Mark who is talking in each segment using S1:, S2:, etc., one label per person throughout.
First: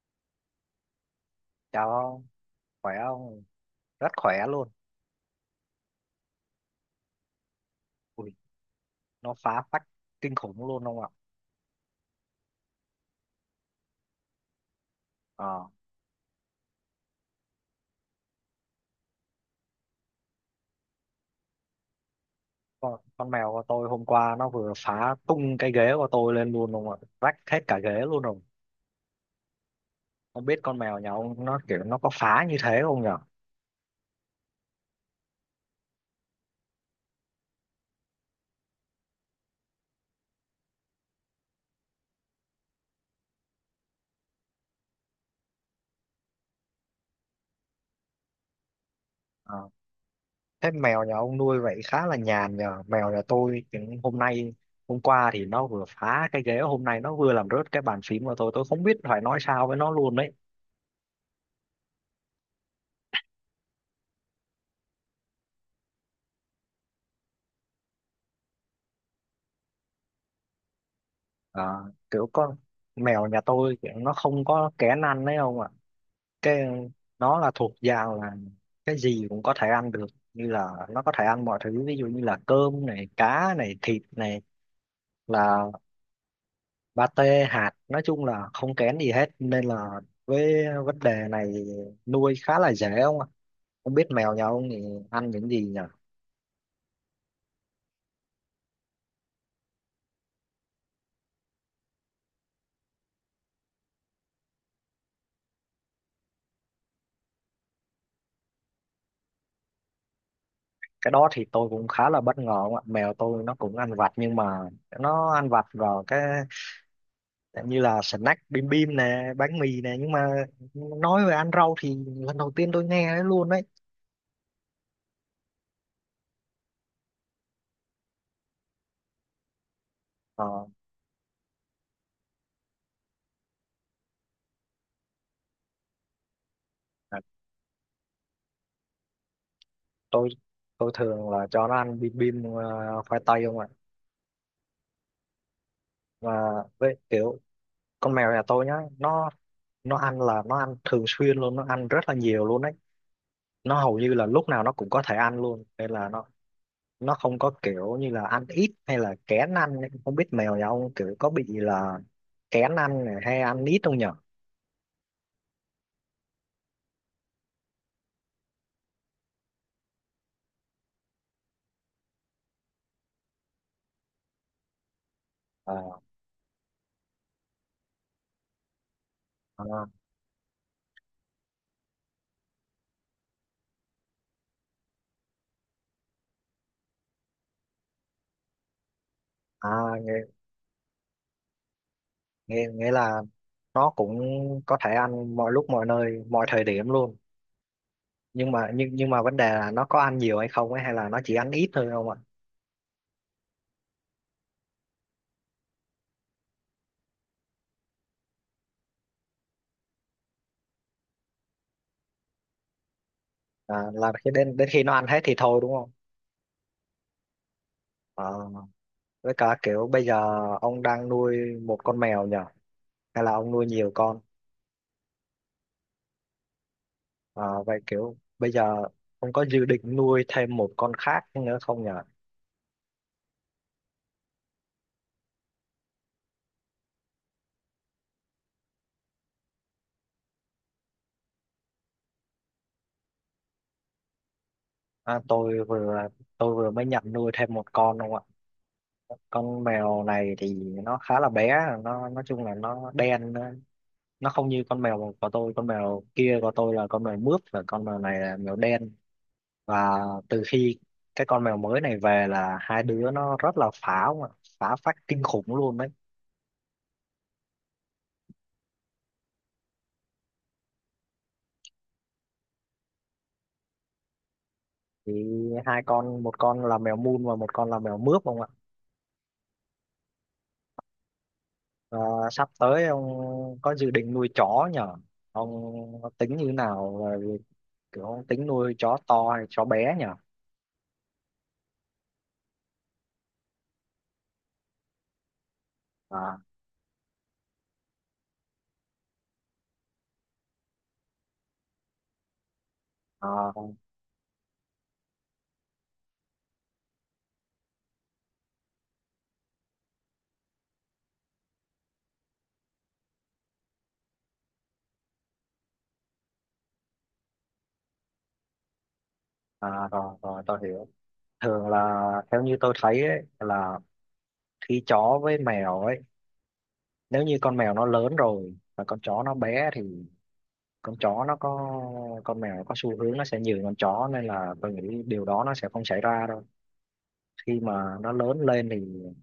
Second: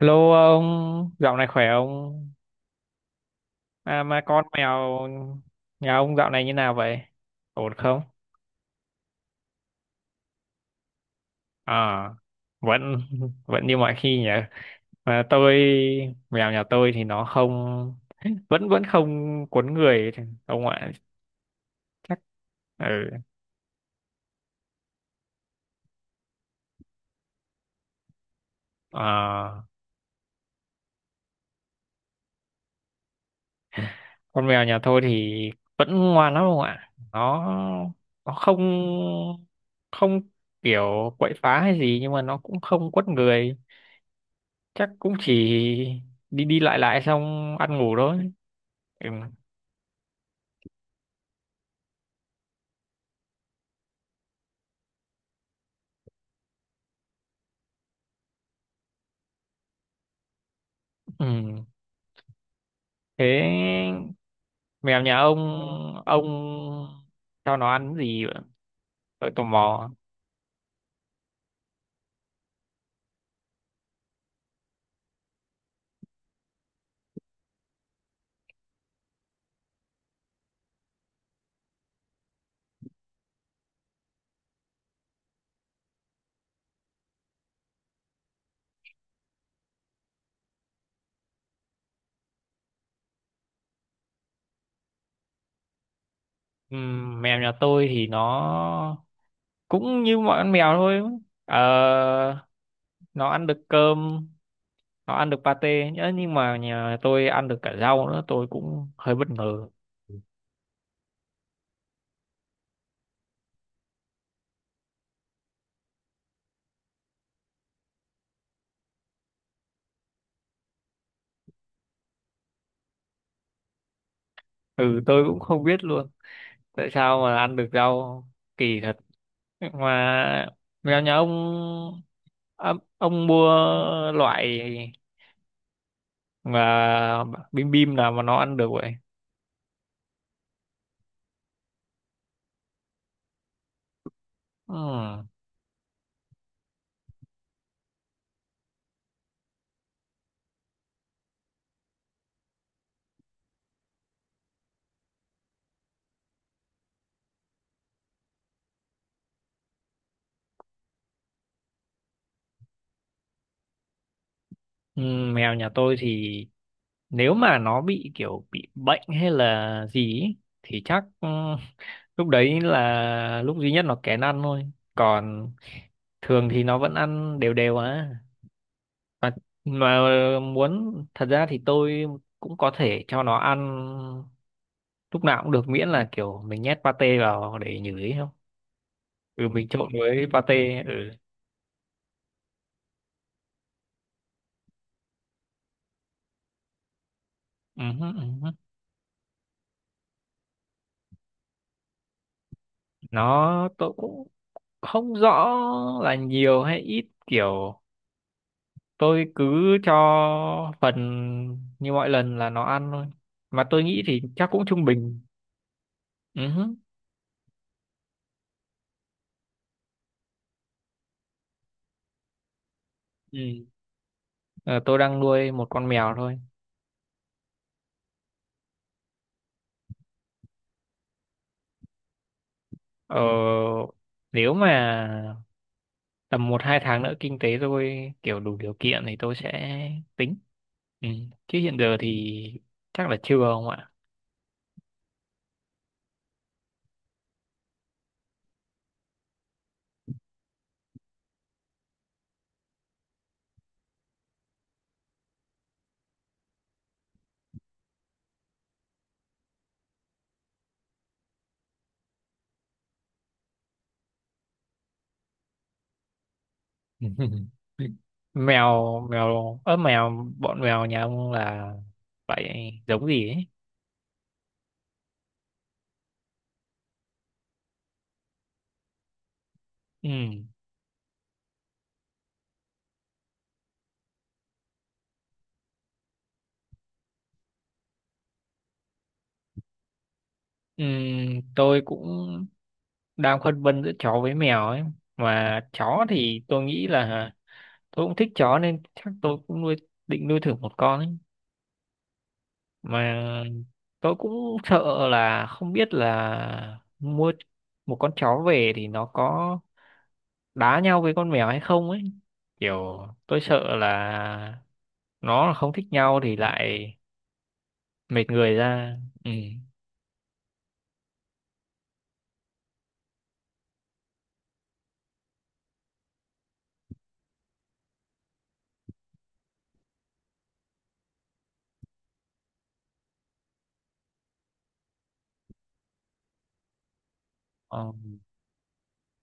S1: Hello ông, dạo này khỏe
S2: Chào ông,
S1: không?
S2: khỏe không?
S1: À
S2: Rất
S1: mà con
S2: khỏe luôn.
S1: mèo nhà ông dạo này như nào vậy? Ổn không?
S2: Ui, nó phá phách kinh khủng luôn ông ạ.
S1: À, vẫn vẫn như mọi khi nhỉ. Mà
S2: Ờ,
S1: mèo nhà tôi thì nó không vẫn vẫn không quấn người ông ạ. Chắc,
S2: con,
S1: ừ.
S2: con mèo của tôi hôm qua nó vừa phá tung cái ghế của tôi lên luôn ông ạ. Rách hết cả ghế luôn rồi.
S1: À,
S2: Không biết con mèo nhà ông nó kiểu nó có phá như thế không nhở?
S1: con mèo nhà tôi thì vẫn ngoan lắm ông ạ. Nó không không kiểu quậy phá hay gì, nhưng mà nó cũng không quấn người. Chắc cũng chỉ đi đi lại lại xong ăn ngủ thôi, ừ.
S2: Ờ, thế mèo nhà ông nuôi vậy khá là nhàn nhờ. Mèo nhà tôi thì hôm qua thì nó vừa phá cái ghế, hôm nay nó vừa làm rớt cái bàn phím của tôi. Tôi không biết phải nói sao với nó luôn đấy.
S1: Ừ, thế mèo nhà ông cho nó ăn gì vậy? Tôi tò mò,
S2: À, kiểu con mèo nhà tôi kiểu nó không có kén ăn đấy không ạ, cái nó là thuộc dạng là cái gì cũng có thể ăn được, như là nó có thể ăn mọi thứ, ví dụ như là cơm này, cá này, thịt này, là pate hạt, nói chung là không kén gì hết nên là với vấn đề này nuôi khá là dễ không ạ. Không biết mèo nhà ông thì ăn những gì nhỉ?
S1: ừ. Mèo nhà tôi thì nó cũng như mọi con mèo thôi. ờ, nó ăn được cơm, nó ăn được pate nhớ, nhưng mà nhà tôi ăn được cả rau nữa, tôi cũng hơi bất ngờ.
S2: Cái đó thì tôi cũng khá là bất ngờ không ạ. Mèo tôi nó cũng ăn vặt nhưng mà nó ăn vặt vào cái như là snack bim bim nè, bánh mì nè, nhưng mà nói về ăn rau thì lần đầu tiên tôi nghe đấy luôn đấy.
S1: Ừ, tôi cũng không biết luôn tại sao mà ăn được rau, kỳ thật.
S2: ờ,
S1: Mà mèo nhà ông, ông mua loại
S2: à,
S1: mà bim bim nào mà nó ăn được vậy?
S2: tôi tôi thường là cho nó ăn bim bim khoai tây không ạ.
S1: Ừm,
S2: Mà với kiểu con mèo nhà tôi nhá, nó nó ăn là nó ăn thường xuyên luôn, nó ăn rất là nhiều luôn đấy. Nó hầu như là lúc nào nó cũng có thể ăn luôn nên là nó không có kiểu như là ăn ít hay là kén ăn ấy. Không biết mèo nhà ông kiểu có bị là kén ăn này hay ăn ít không nhở?
S1: mèo nhà tôi thì nếu mà nó bị kiểu bị bệnh hay là gì ý, thì chắc, lúc đấy là lúc duy nhất nó kén ăn thôi, còn
S2: Ờ,
S1: thường thì nó vẫn ăn đều đều á. mà,
S2: ờ.
S1: mà muốn, thật ra thì tôi cũng có thể cho nó ăn lúc nào cũng được, miễn là kiểu mình nhét pate vào để nhử ấy không, ừ mình trộn
S2: à, nghe
S1: với pate, ừ.
S2: nghe nghĩa là nó cũng có thể ăn mọi lúc mọi nơi mọi thời điểm luôn.
S1: Ừ hứ, ừ hứ.
S2: Nhưng mà vấn đề là nó có ăn nhiều hay không ấy, hay là nó chỉ ăn ít thôi không ạ.
S1: Nó, tôi cũng không rõ là nhiều hay ít, kiểu tôi cứ cho phần như mọi lần là nó ăn thôi, mà tôi
S2: À,
S1: nghĩ
S2: là
S1: thì
S2: khi
S1: chắc
S2: đến
S1: cũng
S2: đến khi
S1: trung
S2: nó ăn
S1: bình,
S2: hết thì thôi đúng không?
S1: ừ hứ.
S2: Ờ, với cả kiểu bây giờ ông đang nuôi một con mèo nhỉ, hay là ông
S1: Ừ.
S2: nuôi nhiều con?
S1: Ờ, tôi đang nuôi một con mèo thôi.
S2: Ờ, vậy kiểu bây giờ ông có dự định nuôi thêm một con khác nữa không nhỉ?
S1: Ờ, nếu mà tầm một hai tháng nữa kinh tế tôi kiểu đủ điều kiện thì tôi sẽ tính, ừ. Chứ hiện giờ thì chắc là chưa không ạ.
S2: À, tôi vừa mới nhận nuôi thêm một con không ạ. Con mèo này thì nó khá là bé, nó nói chung là nó đen, nó không như con mèo của tôi. Con mèo kia của tôi là con mèo mướp và con mèo này là mèo đen. Và từ khi cái con mèo mới này về là hai đứa nó rất là phá ông ạ. Phá phách kinh khủng luôn đấy.
S1: mèo mèo ớ mèo bọn mèo nhà ông là vậy giống gì ấy?
S2: Thì hai con, một con là mèo mun và một con là mèo mướp không ạ.
S1: Ừ.
S2: Và sắp tới ông có dự định nuôi chó nhở? Ông tính như thế nào về việc ông tính nuôi chó to hay chó bé nhở?
S1: Ừ, tôi cũng đang phân vân giữa chó với mèo ấy. Mà chó
S2: à,
S1: thì tôi nghĩ là tôi cũng thích chó, nên chắc tôi cũng nuôi định nuôi thử một con ấy. Mà
S2: à,
S1: tôi cũng sợ là không biết là mua một con chó về thì nó có đá nhau với con mèo hay không ấy, kiểu tôi sợ là nó là không thích nhau thì lại mệt người ra, ừ.
S2: À, rồi, rồi, tôi hiểu. Thường là theo như tôi thấy ấy, là khi chó với mèo ấy, nếu như con mèo nó lớn rồi và con chó nó bé thì con chó nó có con mèo nó có xu hướng nó sẽ nhường con chó, nên là tôi nghĩ điều đó nó sẽ không xảy ra đâu. Khi
S1: Ờ,
S2: mà nó lớn lên thì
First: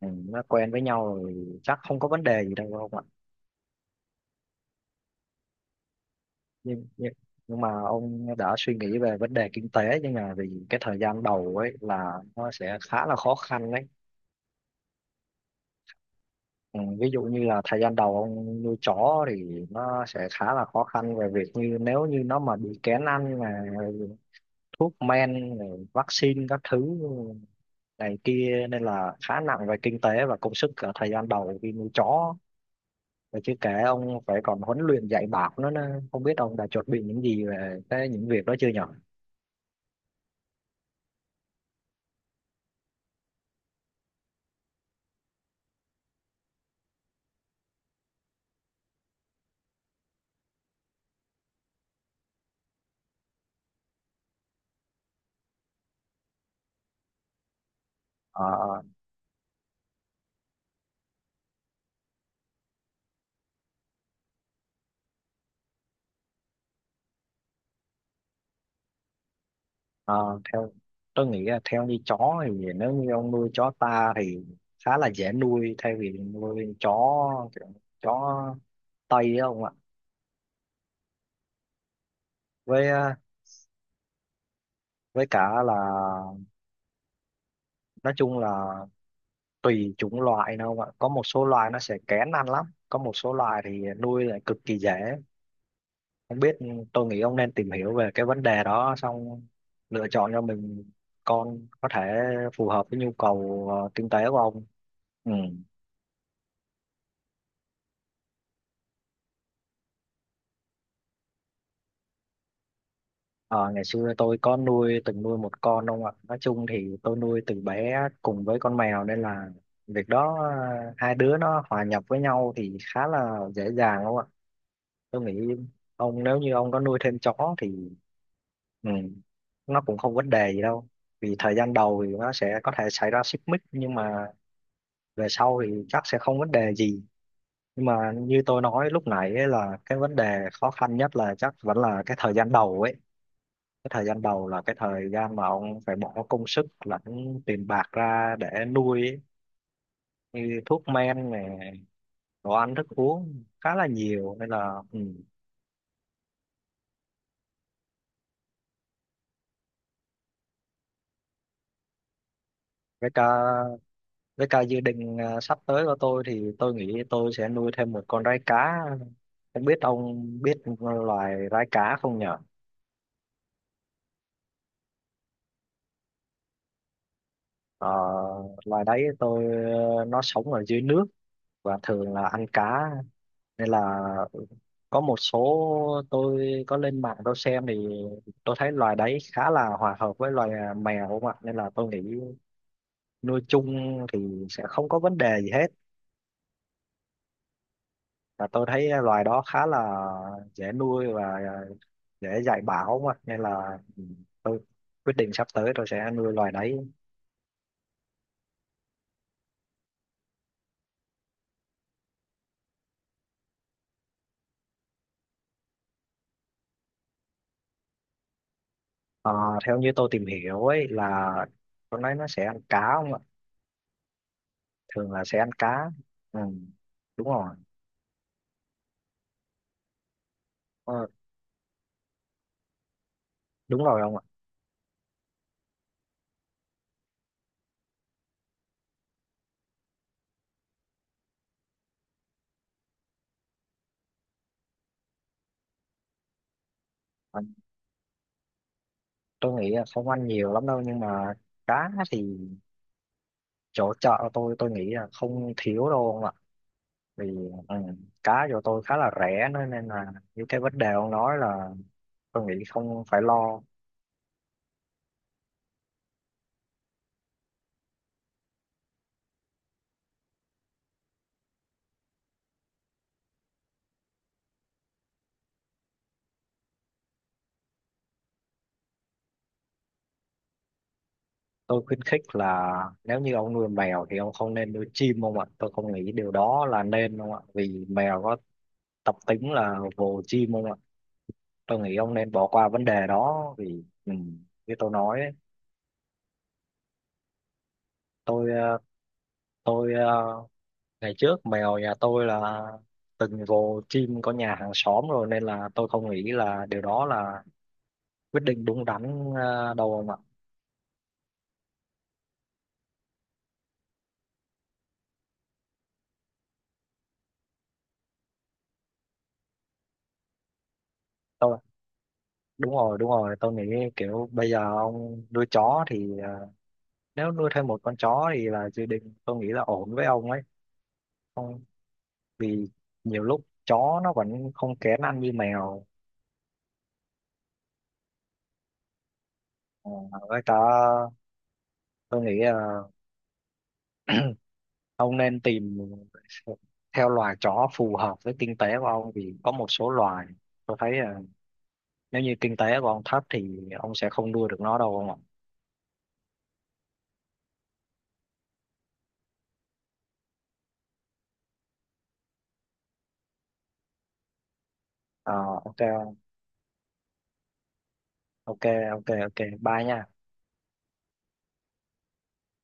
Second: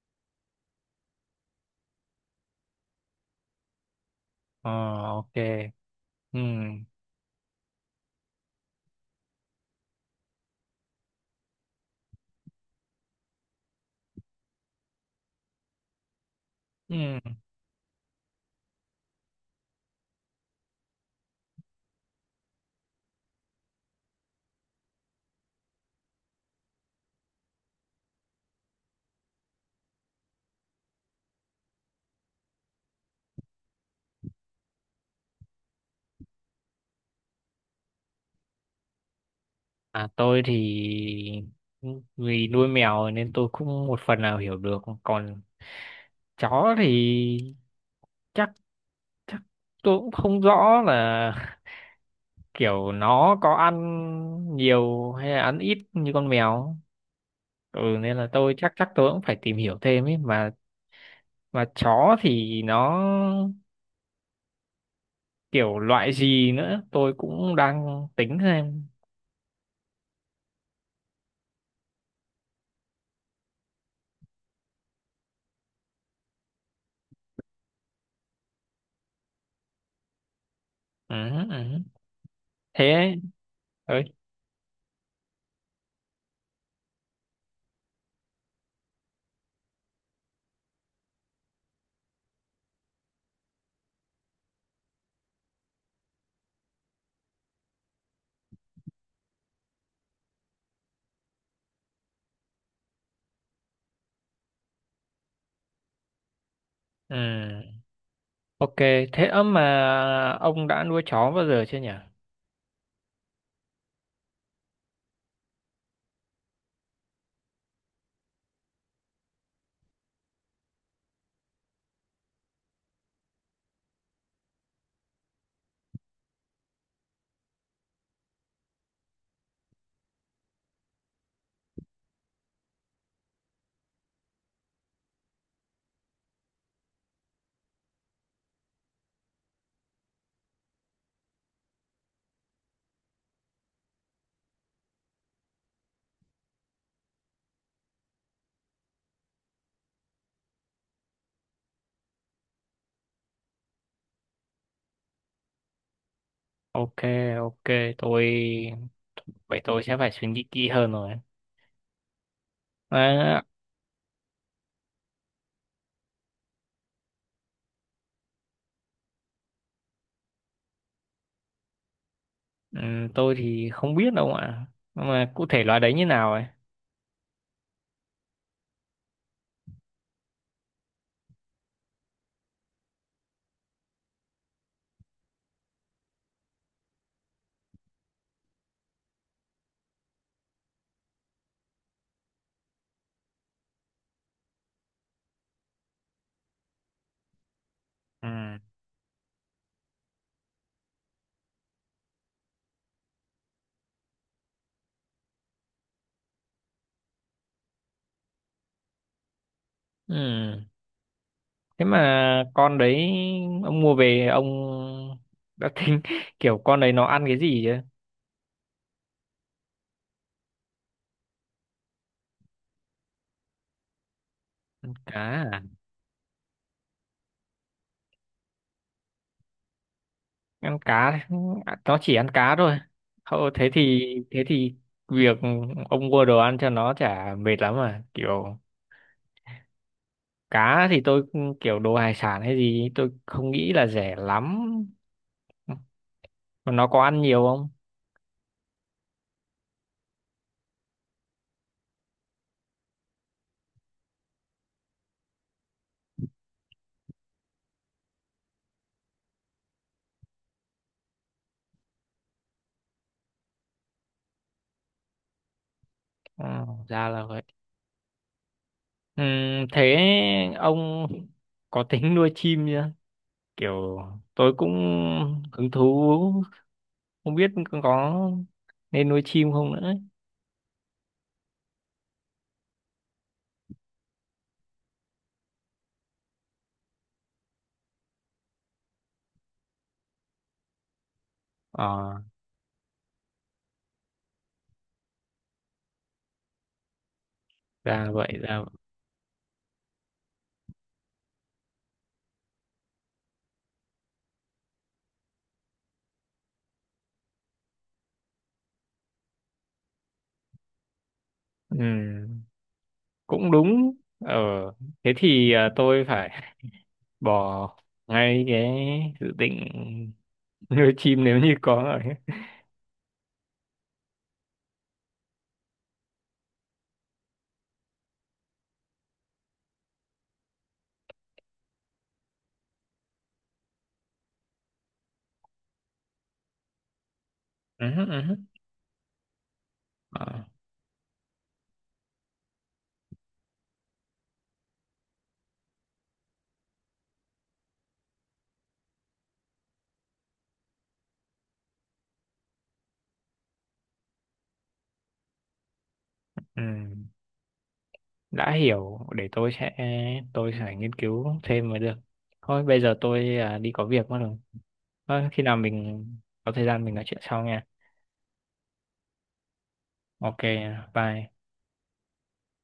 S2: nó quen với nhau rồi chắc không có vấn đề gì đâu không ạ?
S1: ờ, ok, ừ,
S2: Nhưng, nhưng nhưng mà ông đã suy nghĩ về vấn đề kinh tế, nhưng mà vì cái thời gian đầu ấy là nó sẽ khá là khó khăn đấy. Ừ, ví dụ
S1: ừ.
S2: như là thời gian đầu ông nuôi chó thì nó sẽ khá là khó khăn về việc như nếu như nó mà bị kén ăn, mà thuốc men rồi vaccine các thứ này kia nên là khá nặng về kinh tế và công sức ở thời gian đầu khi nuôi chó. Và chứ kể ông phải còn huấn luyện dạy bảo nó nữa, không biết ông đã chuẩn bị những gì về cái những việc đó chưa nhỉ?
S1: À tôi thì vì nuôi mèo nên tôi cũng một phần nào hiểu được, còn chó thì chắc chắc tôi cũng không rõ là kiểu nó có ăn nhiều hay là ăn ít như con mèo, ừ nên là
S2: Ờ,
S1: tôi chắc chắc tôi cũng phải tìm hiểu thêm ấy mà. Mà chó thì nó kiểu loại gì nữa tôi cũng đang tính xem,
S2: Ờ, theo tôi nghĩ là theo như chó thì nếu như ông nuôi chó ta thì khá là dễ nuôi, thay vì nuôi chó kiểu chó Tây á ông ạ.
S1: ừ, ừ.
S2: với
S1: Thế
S2: ờ,
S1: ấy. Ơi,
S2: với cả là nói chung là tùy chủng loại nữa ông ạ. Có một số loài nó sẽ kén ăn lắm, có một số loài thì nuôi lại cực kỳ dễ. Không biết, tôi nghĩ ông nên tìm hiểu về cái vấn đề đó xong lựa chọn cho mình con có thể phù hợp với nhu cầu kinh tế của ông. Ừ.
S1: ừ. Ok, thế ấm mà ông đã nuôi chó bao giờ chưa nhỉ?
S2: Ờ, ngày xưa tôi có nuôi từng nuôi một con ông ạ. Nói chung thì tôi nuôi từ bé cùng với con mèo nên là việc đó hai đứa nó hòa nhập với nhau thì khá là dễ dàng ông ạ. Tôi nghĩ nếu như ông có nuôi thêm chó thì ừ, nó cũng không vấn đề gì đâu. Vì thời gian đầu thì nó sẽ có thể xảy ra xích mích nhưng mà về sau thì chắc sẽ không vấn đề gì. Nhưng mà như tôi nói lúc nãy ấy, là cái vấn đề khó khăn nhất là chắc vẫn là cái thời gian đầu ấy. Cái thời gian đầu là cái thời gian mà ông phải bỏ công sức lẫn tiền bạc ra để nuôi ấy. Như thuốc men này, đồ ăn thức uống khá là nhiều nên là ừ.
S1: Ok, ok, tôi vậy tôi sẽ phải suy nghĩ kỹ hơn rồi.
S2: với cả
S1: À,
S2: với cả dự định sắp tới của tôi thì tôi nghĩ tôi sẽ nuôi thêm một con rái cá. Không biết ông biết loài rái cá không nhở?
S1: ừ, tôi thì không biết đâu ạ, nhưng mà cụ thể loài đấy như nào ấy?
S2: Ờ, loài đấy tôi nó sống ở dưới nước và thường là ăn cá, nên là có một số, tôi có lên mạng tôi xem thì tôi thấy loài đấy khá là hòa hợp với loài mèo không ạ, nên là tôi nghĩ nuôi chung thì sẽ không có vấn đề gì hết.
S1: Ừ.
S2: Và tôi thấy loài đó khá là dễ nuôi và dễ dạy bảo không ạ, nên là tôi quyết định sắp tới tôi sẽ nuôi loài đấy.
S1: Ừ. Thế mà con đấy ông mua về, ông đã tính kiểu con đấy nó ăn cái gì chứ?
S2: Ờ, theo như tôi tìm hiểu ấy là con đấy nó sẽ ăn cá không ạ. Thường là sẽ
S1: Cá
S2: ăn
S1: à?
S2: cá. Ừ, đúng rồi.
S1: Ăn
S2: Ờ,
S1: cá, nó chỉ ăn cá thôi. Thôi thế
S2: đúng rồi
S1: thì
S2: không
S1: thế thì việc ông mua đồ ăn cho nó chả mệt lắm à? Kiểu cá thì tôi kiểu đồ hải sản hay gì tôi không nghĩ là rẻ lắm. Mà nó có ăn
S2: ạ.
S1: nhiều không?
S2: Tôi nghĩ là không ăn nhiều lắm đâu, nhưng mà cá thì chỗ chợ tôi nghĩ là không thiếu đâu ông ạ. Vì ừ, cá chỗ tôi khá là rẻ nữa nên là những cái vấn đề ông nói là tôi nghĩ không phải lo.
S1: Ừ, ra là vậy. Ừ, thế ông có tính nuôi chim chưa? Kiểu tôi cũng hứng thú, không biết có nên nuôi chim không nữa ấy.
S2: Tôi khuyến khích là nếu như ông nuôi mèo thì ông không nên nuôi chim ông ạ. Tôi không nghĩ điều đó là nên ông ạ, vì mèo có tập tính là vồ chim ông ạ. Tôi nghĩ
S1: Ờ,
S2: ông nên bỏ qua vấn đề đó vì như tôi nói ấy,
S1: ra vậy,
S2: tôi
S1: ra vậy.
S2: ờ, tôi ờ, ngày trước mèo nhà tôi là từng vồ chim có nhà hàng xóm rồi, nên là tôi không nghĩ là điều đó là quyết định đúng đắn đâu ông ạ.
S1: Ừ, cũng đúng. Ờ thế thì, tôi phải bỏ ngay cái dự định nuôi chim nếu như
S2: tôi
S1: có rồi.
S2: Đúng rồi, đúng rồi, tôi nghĩ kiểu bây giờ ông nuôi chó thì nếu nuôi thêm một con chó thì là dự định tôi nghĩ là ổn với ông ấy không, vì nhiều lúc chó nó vẫn không kén ăn như mèo.
S1: Ừ, ừ,
S2: Ờ,
S1: ờ,
S2: với cả tôi nghĩ là ông nên tìm theo loài chó phù hợp với kinh tế của ông, vì có một số loài tôi thấy nếu như kinh tế của ông thấp thì ông sẽ không nuôi được nó đâu ông ạ.
S1: ừ, đã hiểu, để tôi sẽ nghiên cứu thêm mới được. Thôi bây giờ tôi đi có việc mất rồi. Thôi
S2: Ờ,
S1: khi nào
S2: ok
S1: mình
S2: ông.
S1: có thời gian mình nói chuyện sau nha.
S2: Ok ok Ok, bye nha.
S1: Ok, bye.